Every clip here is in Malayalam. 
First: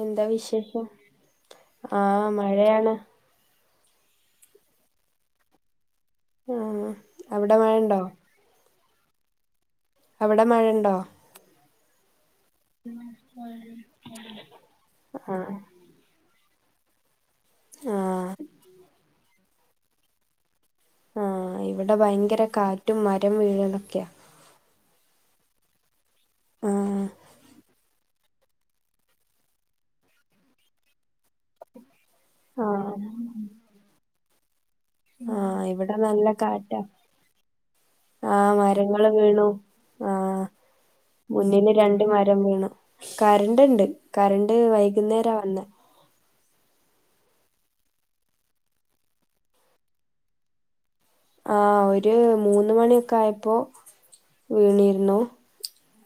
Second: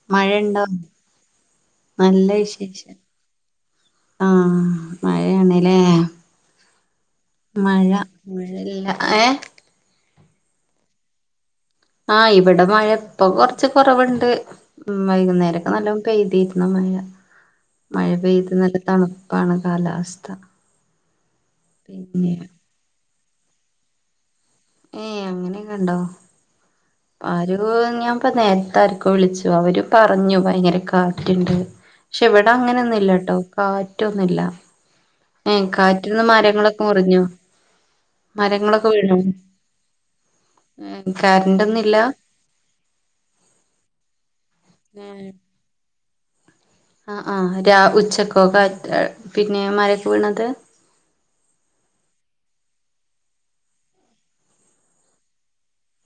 എന്താ മഴണ്ടോ വിശേഷം നല്ല ആഹ് മഴയാണ് വിശേഷം ആഹ്‌ മഴേണ്ലേ ആഹ് അവിടെ മഴ മഴണ്ടോ മഴല്ലഏഹ്‌ അവടെ മഴണ്ടോ ആഹ് ഇവിടെ മഴ പ്പൊ കൊർച്ച് കൊറവ്ണ്ട്, ഉം ആഹ് വൈകുന്നേരൊക്കെ നല്ലോ പെയ്തിരുന്ന മഴ മഴ ആഹ് പെയ്ത് നല്ല തണുപ്പാണ് കാലാവസ്ഥ ആഹ ഇവിടെ പിന്നെ ഭയങ്കര കാറ്റും മരം വീഴുകളൊക്കെയാ ഏയ് അങ്ങനെയൊക്കെ ഉണ്ടോ ആ ആര ഞാൻ ഇപ്പ നേരത്തെ ആർക്കും വിളിച്ചു അവരും പറഞ്ഞു ഭയങ്കര കാട്ടുണ്ട് പക്ഷെ ഇവിടെ ആഹ് അങ്ങനെയൊന്നുംല്ല ട്ടോ കാറ്റൊന്നുമില്ല ആഹ ഏ ഇവിടെ കാറ്റിന്ന് നല്ല കാട്ടാ മരങ്ങളൊക്കെ മുറിഞ്ഞോ ആ് മരങ്ങളൊക്കെ മരങ്ങള്ൾ വീണോ വീണു ആഹ മുന്നില് കറന്റൊന്നുല്ല രണ്ട് മര വണ കറണ്ട് ഉണ്ട് കറണ്ട് വൈകുന്നേര വന്നത് ആ ആ ഉച്ചക്കോ കാ പിന്നെ മരൊക്കെ വീണത് ആ ഒരു മൂന്ന് മണിയൊക്കെ ആയപ്പോൊ വീണിരുന്നു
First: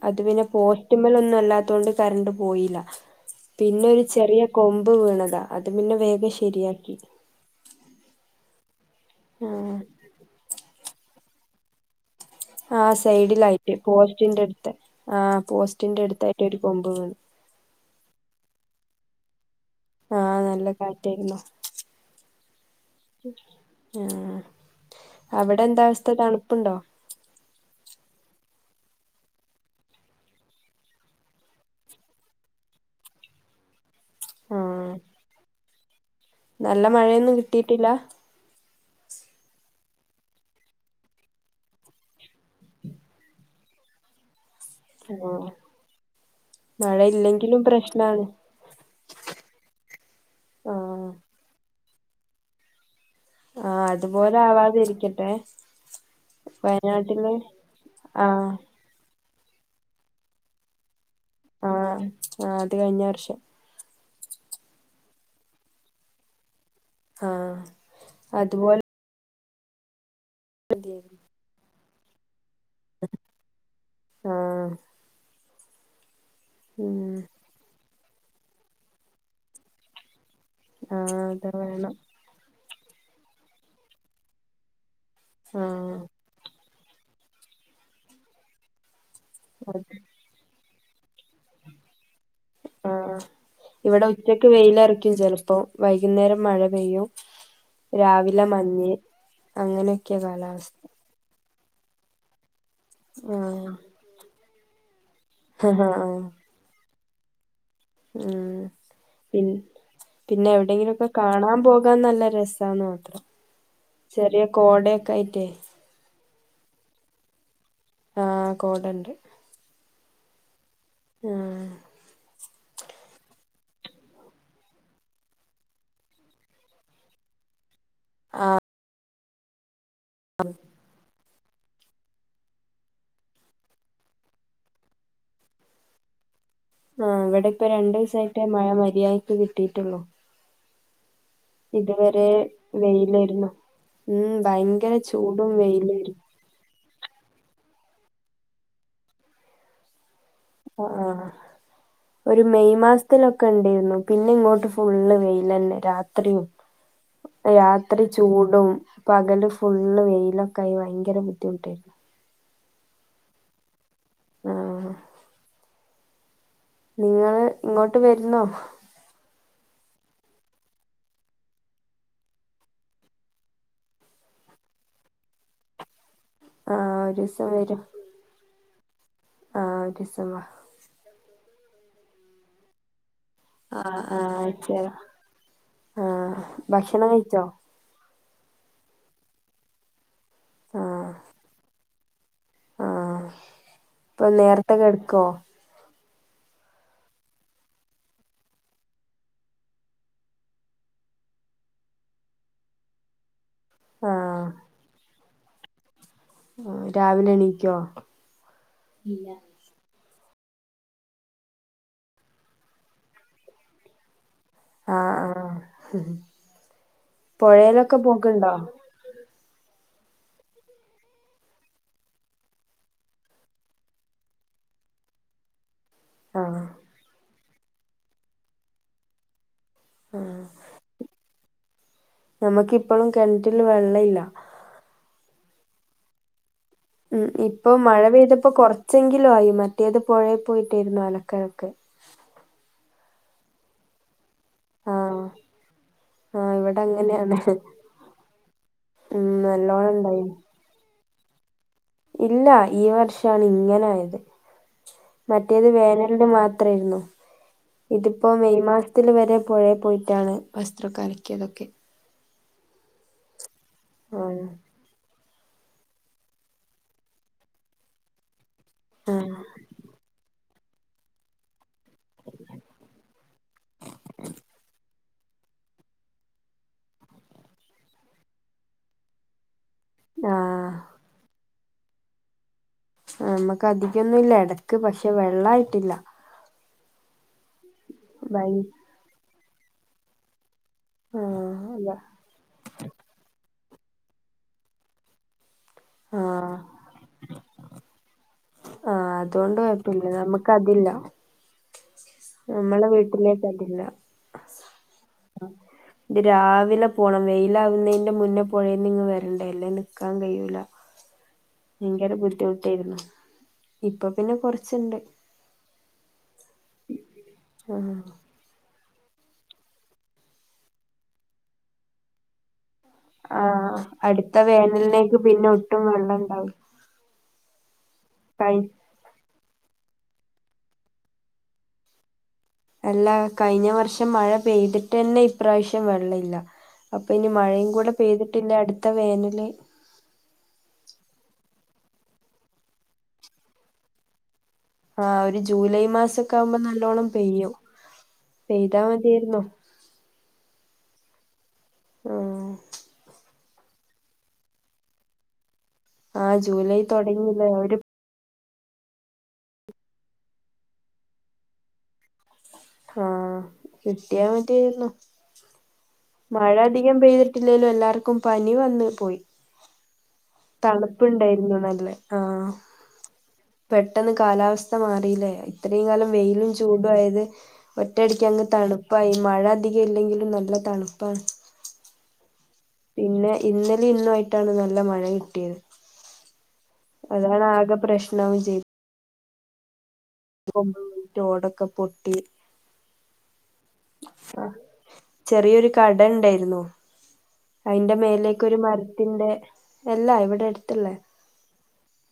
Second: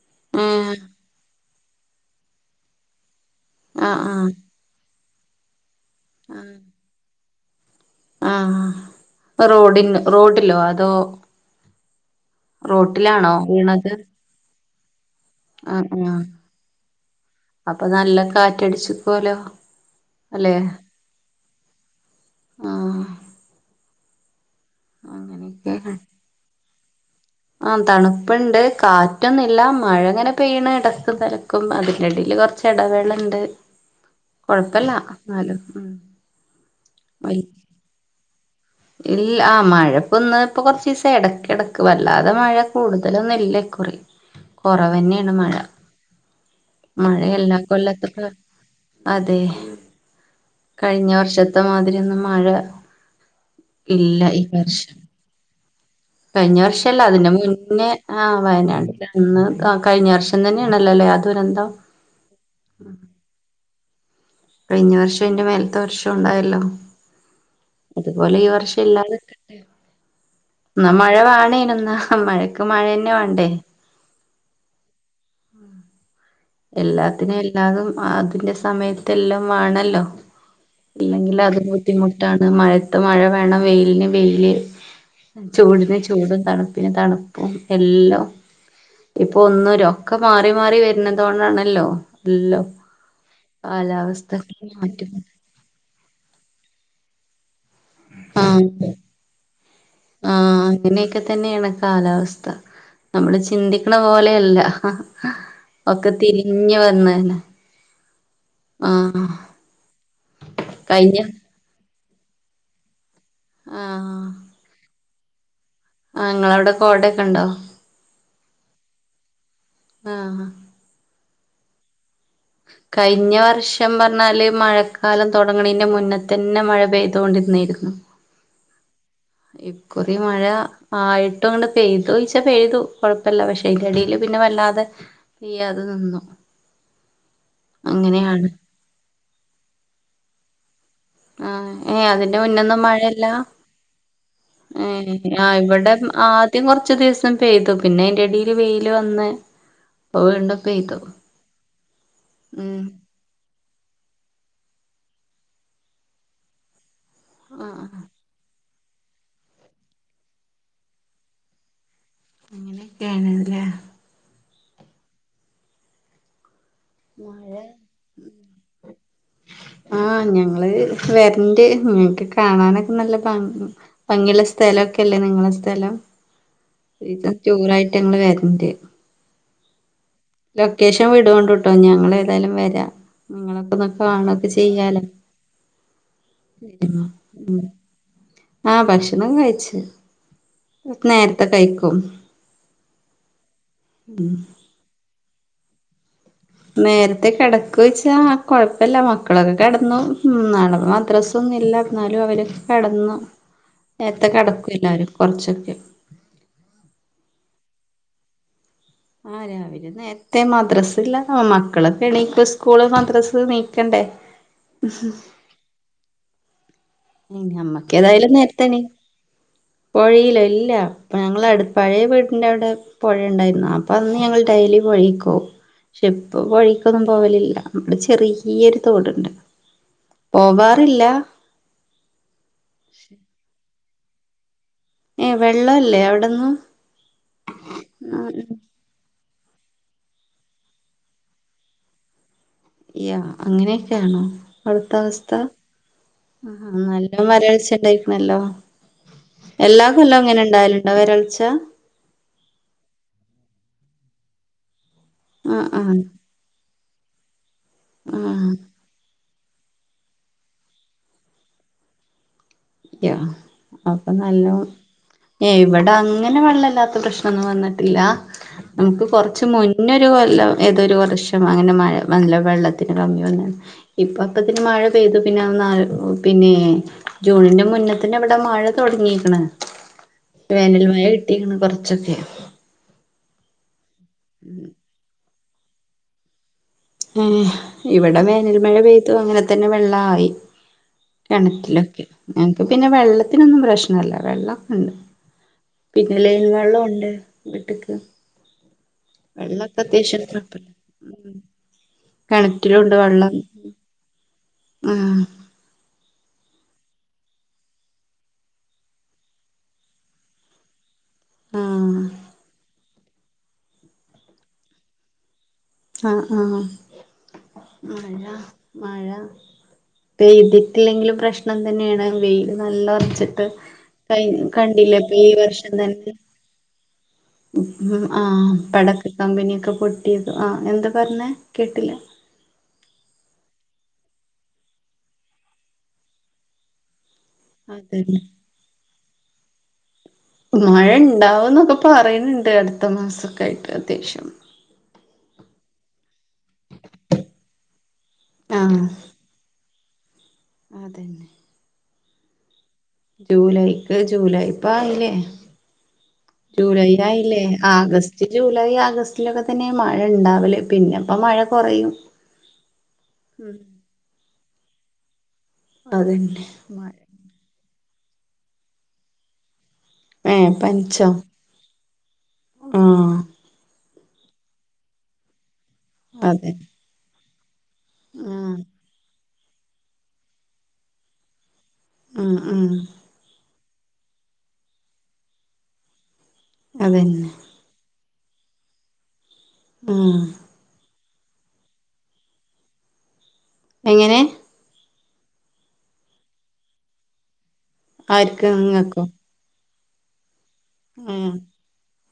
അത് പിന്നെ ഏഹ് പോസ്റ്റമ്മൽ ഒന്നും അല്ലാത്തൊണ്ട് കറണ്ട് പോയില്ല പിന്നെ ഒരു ആഹ് ചെറിയ കൊമ്പ് വീണതാ അത് പിന്നെ വേഗം ശരിയാക്കി ആഹ ആഹ് റോഡി റോഡിലോ അതോ ആ റോട്ടിലാണോ സൈഡിലായിട്ട് വീണത് പോസ്റ്റിന്റെ അടുത്ത് ആ ആഹ് പോസ്റ്റിന്റെ ആഹ് അടുത്തായിട്ട് ഒരു കൊമ്പ് വീു അപ്പൊ നല്ല കാറ്റടിച്ചു പോലോ ആഹ നല്ല കാറ്റായിരുന്നുോ ആഹ് ആഹ അവിടെ അങ്ങനെയൊക്കെ എന്ത അവസ്ഥ തണുപ്പുണ്ടോ ആ തണുപ്പണ്ട് കാറ്റൊന്നുംില്ല മഴ ഇങ്ങനെ പെയ്യണ ഇടത്ത് തിലക്കും അതിന്റെറെടിൽ കുറച്ച് ചടവെളുണ്ട് [inaudible] കൊഴപ്പില്ല ആഹ് എന്നാലും ഉ നല്ല മഴയൊന്നും കിട്ടിട്ടില്ല ഇല്ല ആ മഴ പൊന്ന ഇപ്പൊ കൊറച്ച ദിവസം ഇടക്ക് ഇട വല്ലാതെ മഴ കൂടുതലൊന്നും ഇല്ല കുറി കൊറവ തന്നെയാണ് ആഹ് മഴ മഴ മഴയല്ല ഇല്ലെങ്കിലും പ്രശ്നാണ് കൊല്ലത്തക്ക അതെ ആഹ് കഴിഞ്ഞ വർഷത്തെ മാതിരി ഒന്ന് മഴ ആ ഇല്ല അതുപോലെ ഈ വർഷം ആവാതിെരിക്കട്ടെ കഴിഞ്ഞ വർഷല്ല അതിന്റെ മുന്നേ ആ ആഹ് വയനാട് ചന്ന് കഴിഞ്ഞ വർഷം തന്നെയ ആണല്ലോല്ലേ അത് തുരന്തം ആ അത് കഴിഞ്ഞ വർഷം കഴിഞ്ഞ വർഷം എന്റെ മേലത്തെ വർഷം ഉണ്ടായല്ലോ ആഹ് അതുപോലെ ഈ വർഷം ഇല്ലാതെ എന്നാ മഴ വേണേനന്നാ മഴക്ക് മഴ തന്നെ വേണ്ടേ ആഹ ഉം എല്ലാത്തിനും എല്ലാതും അതിന്റെ സമയത്ത് എല്ലാം വേണല്ലോ ആഹ് ഇല്ലെങ്കിൽ അത് വേണം ബുദ്ധിമുട്ടാണ് മഴത്ത മഴ വേണം വെയിലിന് വെയില് ചൂടന് ആഹ് ചൂടും തണുപ്പിന് തണുപ്പും എല്ലാം ഇപ്പൊ ഒന്നര അത് ഒക്കെ മാറി മാറി വരുന്നതുക കൊണ്ടാണല്ലോ അല്ലോ ആ ഇവിടെ ഉച്ചക്ക് വെയില മാറ്റം ഇറക്കും ചെപ്പോ വൈകുന്നേരം മഴ പെയ്യും രാവിലെ ആഹ് മഞ്ഞ് അങ്ങനെയൊക്കെ കാലാവസ്ഥ അന്നെയൊക്കെ തന്നെയാണ് കാലാവസ്ഥ നമ്മള് ആഹ് ചിന്തിക്കണ പോലെയല്ല ആഹ് ഒക്കെ ആഹ് തിരി ഇഞ്ഞ വന്നന്ന ഉം പി പിന്നെ എവിടെങ്കിലുംൊക്കെ കഴിഞ്ഞ കാണാൻ പോകാൻ നല്ല രസ മാത്രം ആഹ് ചെറിയ കോടയൊക്കെ ആയിട്ടേ ആ നിങ്ങളവിടെ കോടയൊക്കെ ഉണ്ടോ ആ് കോടണ്ട് ആഹ ആ ആഹ കഴിഞ്ഞ വർഷം പറഞ്ഞാല് മഴക്കാലം തുടങ്ങണതിന്റെ മുന്നേ തന്നെ മഴ പെയ്തുക കൊണ്ടിരുന്നായിരുന്നു ആ ഇക്കുറി മഴ ആയിട്ടും ങ്ങട്ട് പെയ്തോയ്ച്ച പെയ്തു കൊഴപ്പല്ല പക്ഷെ അതിന്റെടീൽ പിന്നെ വല്ലാതെ പെയ്യാതെ നിന്നു ആ ഇവിടെപ്പൊ രണ്ടു ദിവസമായിട്ടെ അങ്ങനെയാണ് മഴ മര്യാദക്ക് കിട്ടിയിട്ടുള്ളു ആ ഏ അതിന്റെ മുന്നൊന്നും മഴയില്ല വെയിലായിരുന്നു ഉം ഏ ഭയങ്കര ആ ചൂടും ഇവിടം വെയിലായിരുന്നു ആ ദ്യം കൊറച്ച് ദിവസം പെയ്തു പിന്നെ അയിന്റെടീൽ വെയില് വന്ന് പ്പൊ വീണ്ടും അ പെയ്തു ആ ഒരു മെയ് ഉം മാസ് ത്തിലൊക്കെണ്ടെയ്രുന്നു പിന്നെ ഇങ്ങോട്ട് ഫുള്ള് വെയിലന്നെ രാത്രിയും ആഹ് രാത്രി ചൂടും പകല് ഫുള്ള് വെയിലൊക്കായി ഭയങ്കര ബുദ്ധിമുട്ടേരുന്നു അങ്ങനൊക്കേണ് ലേ ആ നിങ്ങള് മഴേ ഇങ്ങോട്ട് ഉം വരുന്നോ [inaudible] ആ ഞങ്ങള് വരണ്ട് ഞങ്ങക്ക് കാണാനൊക്കെ നല്ല ഭ ഭംഗിള്ള സ്ഥേലൊക്കല്ലേ നിങ്ങള സ്ഥലം ആഹ് ഇത് ഒരീസം ടൂറായിട്ട് ഞങ്ങള് വരണ്ട് ആ ഒരീസം വാ ലൊക്കേഷൻ വിടോണ്ടുട്ടോ ഞങ്ങളേതായാലും വരാ നിങ്ങളൊക്കെ ഒന്ന് ആഹ് കാണൊക്കെ ആഹ് ചെ ചെയ്യാലൊ ആഹ് ഭക്ഷണം കഴിച്ചോ ആ ഭക്ഷണം കഴിച്ച് നേരത്തെ കഴിക്കും ആ ഇപ്പൊ ഉം നേരത്തെ ക്കെടക്കോ നേരത്തെ കെടക്കോയ്ച്ചാ കൊഴപ്പല്ല മക്കളൊക്കെ കിടന്നു നാളെ പ്പൊ മദ്രസ പ്പൊന്നില്ലാ ന്നാലും അവരൊക്കെ കെടന്നു [inaudible] നേരത്തെ കെടക്കു എല്ലാരും കൊറച്ചൊക്കെ ഉം രാവിലെ എണീക്കോ? ആ രാവിലെ നേര ത്തെ മദ്രസ്സ്ല്ല മക്കളൊക്കെ എണീക്കും സ്കൂള് മദ്രസ് നീക്കണ്ടേ? ആ ആ ആ ഉം നമ്മക്കേതായാലും നേരത്തെ എണീ പൊഴയിലല്ലാ പ്പൊഞങ്ങളട് പഴയ വീടിന്റെ അവിടെ പുഴ ഉണ്ടായിരുന്നു അപ്പൊ അന്ന് ഞങ്ങൾ ഡെയ്ലി പൊഴേക്ക് പോവും ക്ഷെ ഇപ്പൊ ആഹ് പൊഴീക്കൊന്നും പോവലില്ല വിടെ ചെറിയൊരു തോടുണ്ട് പോവാറില്ല നമുക്കിപ്പൊളും കിണറ്റില് വെള്ളയില്ല ഏ വെള്ളവില്ലേ അവിടൊന്നും ഉം ഇപ്പൊ മഴ പെയ്തപ്പോ കൊറച്ചെങ്കിലും ആയി മറ്റേത് പൊഴയെ പോയിട്ടായിരുന്നു അലക്കലൊക്കെ യാ അങ്ങനൊക്കെയാണോ ആഹ് അവിടത്തവസ്ഥ ആഹ് ആഹാ ഇവിടെ നല്ലം അങ്ങനെയാണ് വരൾച്ച ണ്ടായിരിക്കണല്ലോ ഉം എല്ലാ നല്ലോണം കൊല്ലം ഇണ്ടായിന് ങ്ങനെണ്ടാവല് ണ്ടൊ വരൾച്ച? ഇല്ല ഈ വർഷാണ് ഇങ്ങനെ ആയത് മറ്റേത് ആഹ് ആഹ് വേനലിന് മാത്രേയുള്ളൂ ഇതിപ്പോ ആഹ് മെയ് മാസത്തില് വരെ പുഴെ പോയിട്ടാണ് വസ്ത്രൊക്കെ അലക്കിയതൊക്കെ യാ അപ്പൊ നല്ല ആഹ് വെ ഏ ഇവിടങ്ങനെ വെള്ളല്ലാത്ത പ്രശ്നൊന്നും വന്നിട്ടില്ല നമുക്ക് ആഹ് കൊറച്ച് മുന്നൊരു കൊല്ലം ഏതൊ ഒരു വർഷം അങ്ങനെ മഴ നല്ല വെള്ളത്തിന് കമ്മി വന്നു ഇപ്പൊ അപ്പത്തിന് മഴ പെയ്തു പിന്നെ അന്ന് ആലോ ഒ പിന്നേ ജൂണിന്റെ മുന്ന തന്ന ഇവിടെ മഴ തുടങ്ങിയിരിക്കണ് ആഹ് വേനൽ മഴ കി ട്ടീക്കിണ് കുറച്ചൊക്കെ. നമ്മക്ക് അധികൊന്നുംല്ല എടക്ക് പക്ഷെ വെള്ളായിട്ടില്ല. ഉം ഇവിടെ ഭയ വേനൽ മഴ പെയ്തു അങ്ങനെ തന്നെ വെള്ള ആയി. ആഹ് അല്ല കെണറ്റിലൊക്കെ. ഞങ്ങക്ക് പിന്നെ വെള്ളത്തിനൊന്നും പ്രശ്നല്ല വെള്ളൊക്ക ഉണ്ട്. പിന്നെ ലൈൻ ആഹ് വെള്ളം ഉണ്ട്, വീട്ക്ക്. ആ അതുകൊണ്ട് കൊഴപ്പില്ല നമുക്ക് കുഴപ്പല്ല അത് ഇല്ല. ഉം നമ്മള കിണറ്റിലുണ്ട് വെള്ളം വീട്ടിലേക്കതില്ല. ആഹ് ഇത് രാവിലെ പോണം. വെയില ആവുന്നതിന്റെ മുന്നേ പുഴേന്ന്ങ്ങ് വരണ്ടേ അല്ലേ നിക്കാൻ കഴിയൂല. ആഹ് ഭയങ്കര ബുദ്ധിമുട്ടായിരുന്നു. ഇപ്പൊ പിന്നെ കൊറച്ചുണ്ട്. ആഹ് ആ മഴ, മഴ പെയ്തിട്ടില്ലെങ്കിലും പ്രശ്നം തന്നെണ്. വെയില് നല്ല വച്ചിട്ട് ആഹ് ക അടുത്ത കണ്ടില്ലേ ഇപ്പൊ വേനലിലേക്ക് ഈ പിന്നെ വർഷം ഒട്ടും തന്നെ, വെള്ളം ഇണ്ടാവില്ല ആ കഴി പടക്ക കമ്പനിയൊക്കെ പൊട്ടിയത്. ആ എന്താ പറഞ്ഞെ, കേട്ടില്ല. അല്ലാ കഴിഞ്ഞ വർഷം മഴ പെയ്തിട്ട് തന്നെ ഇപ്രാവശ്യം വെള്ളം ഇല്ല. അപ്പൊ ഇനി മഴയും കൂടെ അതന്നെ പെയ്തിട്ടില്ല അടുത്ത വേനല്, മഴ ഇണ്ടാവും ന്നൊക്കെ പറയുന്നുണ്ട് അടുത്ത മാസക്കായിട്ട് അത്യാവശ്യം. ആഹ് ഒരു ജൂലൈ മാസൊക്കെ ആകുമ്പോ നല്ലോണ്ണം പെയ്യും. പെയ്താ ആഹ് മതിയായിരുന്നു. അതന്നെ. ഉം. ജൂലൈക്ക് ജൂലൈ ഇപ്പ ആയില്ലേ. ആ ജൂലൈ ആയില്ലേ, തുടങ്ങിയില്ലേ ഒരു ആഗസ്റ്റ് ജൂലൈ ആഗസ്റ്റിലൊക്കെ തന്നെ മഴ ഉണ്ടാവല്. പിന്നെപ്പോ മഴ കുറയും. ആ ഉം കിട്ടിയാ മതിയായിരുന്നു. മഴ അധികം പെയ്തിട്ടില്ലെലും എല്ലാർക്കും പനി വന്ന് പോയി. ഏ പനിച്ചോ തണുപ്പുണ്ടായിരുന്നു നല്ലേ. ആ ആ പെട്ടന്ന് കാലാവസ്ഥ മാറിയില്ലേ ഇത്രയും കാലം വെയിലും അതെ ചൂടും ആയത്, ഒറ്റടിക്ക് ആ അങ്ങ് തണുപ്പായി, മഴ അധികം ഇല്ലെങ്കിലും നല്ല തണുപ്പാണ്. ഉം ഉം. പിന്നെ ഇന്നലെ ഇന്നു ആയിട്ടാണ് നല്ല മഴ കിട്ടിയത്. അതന്നെ അതാണ് ആകെ പ്രശ്നവും ചെയ്ത് ഉം. [unintelligible] ഓടൊക്കെ പൊട്ടി. എങ്ങനെ ആ ചെറിയൊരു കട ഉണ്ടായിരുന്നു. അതിന്റെ മേലേക്ക്‌ ആർക്ക് ഒരു നിങ്ങക്കോ മരത്തിന്റെ, അല്ലാ ഇവിടെ അടു തുള്ളേ ആ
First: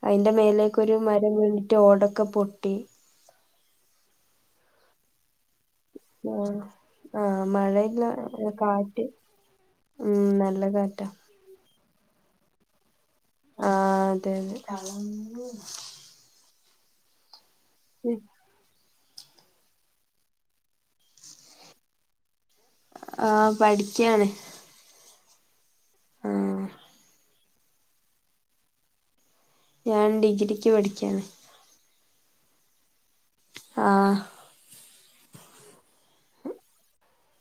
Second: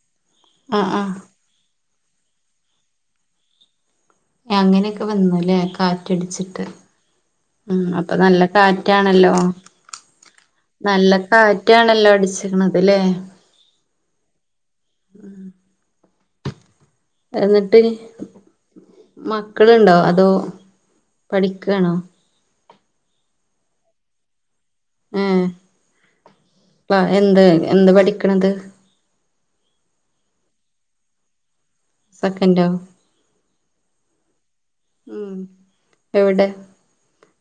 അതിന്റെ മേലേക്ക ആ ഒരു ആ മരം വീണിട്ട് ഓടക്കെ പൊട്ടി. അങ്ങനെക്കെ വന്നുല്ലേ കാ ആഹ് റ്റടിച്ചിട്ട് ആഹ് ഉം. മഴയില്ല അപ്പൊ നല്ല കാറ്റ് കാറ്റാണല്ലോ. ഉം നല്ല കാ നല്ല കാറ്റാണല്ലോ അടിച്ചിക്കണത് ലേ. ആ അതന്നെ. എന്നിട്ട് മക്കളുണ്ടോ അതോ പഠിക്കാണോ? ആ പഠിക്കാണ്. ഉം ആഹ് എന്ത് എന്ത് പഠിക്കണത്? ഞാൻ ഡിഗ്രിക്ക് പഠിക്കാണ്. സെക്കൻഡോ? ആഹ്. ഉം എവിടെ?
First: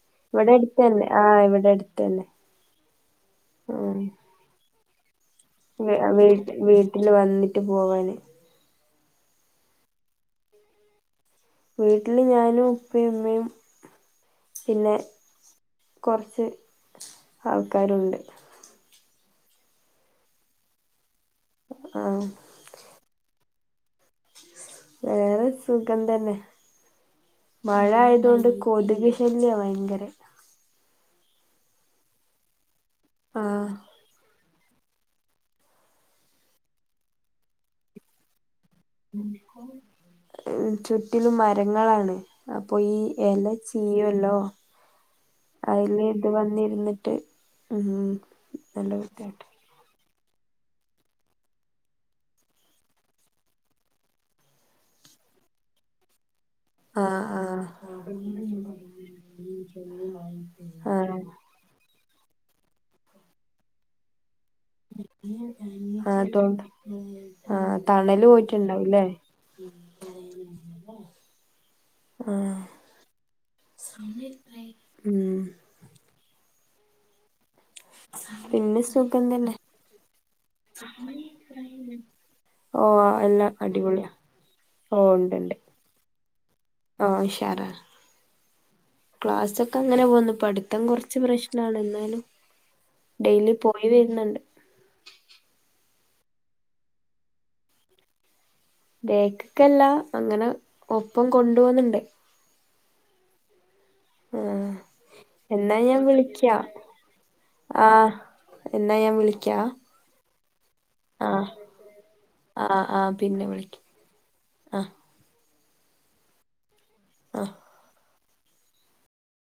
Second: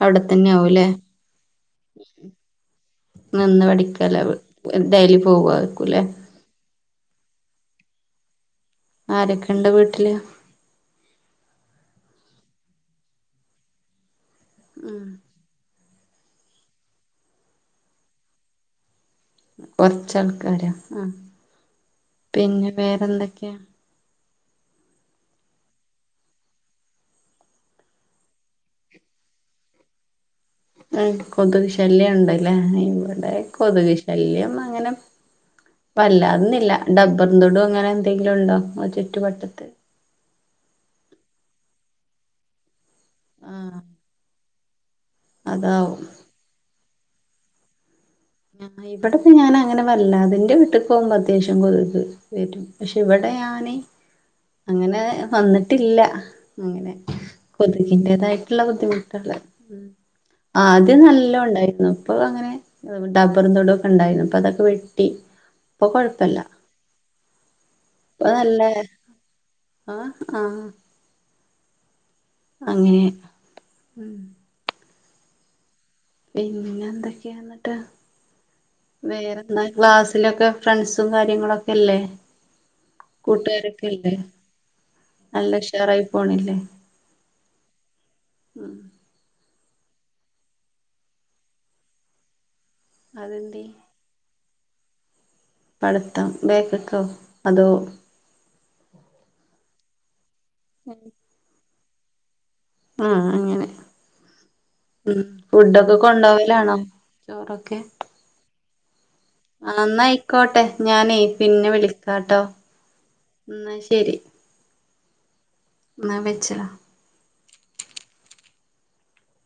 അടെത്തന്നെ ഇവിടെ ആകൂലേ, അടുത്തന്നെ ആഹ് ഇവിടെ അടുത്തന്നെ നിന്ന് പഠിക്കാല [unintelligible] ഡെയിലി പോവ. വെ വീ വീട്ടില് വന്നിട്ട് പോവാന്. ആരൊക്കെണ്ട് വീട്ടില്? വീട്ടില് ഞാനും ഉപ്പയും, ഉമ്മയും പിന്നെ ഉം കൊർച്ച് ആൾക്കാരുണ്ട്. കൊർച്ചാൾക്കാരൊ ആ. ആഹ്. പിന്നെ വേറെന്തൊക്കെയാ? വേറെ സുഖം തന്നെ. മഴ ആയതോണ്ട് കൊതുക് ശല്യം ഭയങ്കരെ. ഉം കൊതുക് ശല്യം ഉണ്ടല്ലേ ഇവിടെ ആഹ് കൊത്ക് ശല്യം അങ്ങനെവല്ലാതൊന്നില്ല ട ബർന്തൊടോ അങ്ങനെ എന്തെങ്കിലും ഇണ്ടോ? ചുറ്റിലും മരങ്ങളാണ് അപ്പൊ ഈ ആഹ് എലച്ചീയോല്ലോ അതാവും അയ്ല് ഇത് വന്നിര്ന്നിട്ട് ഉം. എന്നാ നല്ല ഇവടൊക്കെ വൃത്തിയായിട്ട് ഞാന് അങ്ങനെ വല്ലാതെ ഇന്റെ വീട്ട്ക്ക് പോവുമ്പോ അത്യാവശ്യം കൊതുക് വരും പക്ഷെ ഇവിടെയാന് അങ്ങനെ വന്നിട്ടില്ല. അങ്ങനെ ആഹ് ആഹ് കൊത്കി്ൻ്റെതായിട്ട്ള്ള ബുദ്ധിമുട്ട്കള് ഉം. ആദ്യം ആഹ് നല്ല ഉണ്ടായിരുന്നു ഇപ്പൊ അങ്ങനെ ടബറും തൊടും ഒക്കെ ഇ ണ്ടായിന്നു ഇപ്പൊ അതൊ [unintelligible] ആ തണല് ഇപ്പൊ നല്ല പോയിട്ട്ണ്ടാവൂല്ലേ? ആഹ് ആഹ് [unintelligible] ആഹ് അങ്ങനെ ഉം ഉം. പിന്നെ എന്തൊക്കെയാന്നിട്ട് പിന്നെ സുഖം തന്നെ വേറെന്താ ക്ലാസ്സിലൊക്കെ ഫ്രണ്ട്സും കാര്യങ്ങളൊക്കെല്ലേ ഓ എല്ലാം അടിപൊളിയാ കൂട്ടുകാരൊക്കെല്ലേ? നല്ല ഉഷാറായി പോണില്ലേ? ആ ഉഷാറാ. ക്ലാസൊക്കെ അങ്ങനെ പോവ്ന്നു പഠിത്തം കുറച്ച് പ്രശ്നാണ് എന്നാലും ഡെയ്ലി അതെന്തേ പോയി വര്ന്ന്ണ്ട്. പട്ത്തം ബേക്ക്ക്കോ അതോ? ബേക്ക്ക്കല്ല അങ്ങനെ ഒപ്പം കൊണ്ട് പോന്ന്ണ്ട്. ആഹ് അങ്ങനെ. ആഹ് ഉം എന്നാ ഫുഡൊക്കെ ഞാൻ കൊണ്ടോവ വിളിക്കാ ലാണോ ചോറൊക്കെ? ആഹ് എന്നാ ഞാൻ വിളി ആ എന്നായ്ക്കോട്ടെ ഞാനേ പിന്നെ വിളിക്കാട്ടോ ആഹ് ആഹ് പിന്നെ എന്നാ വിളിക്ക ശെരി. ആഹ് എന്നാ വെച്ചളാ. ആഹ്.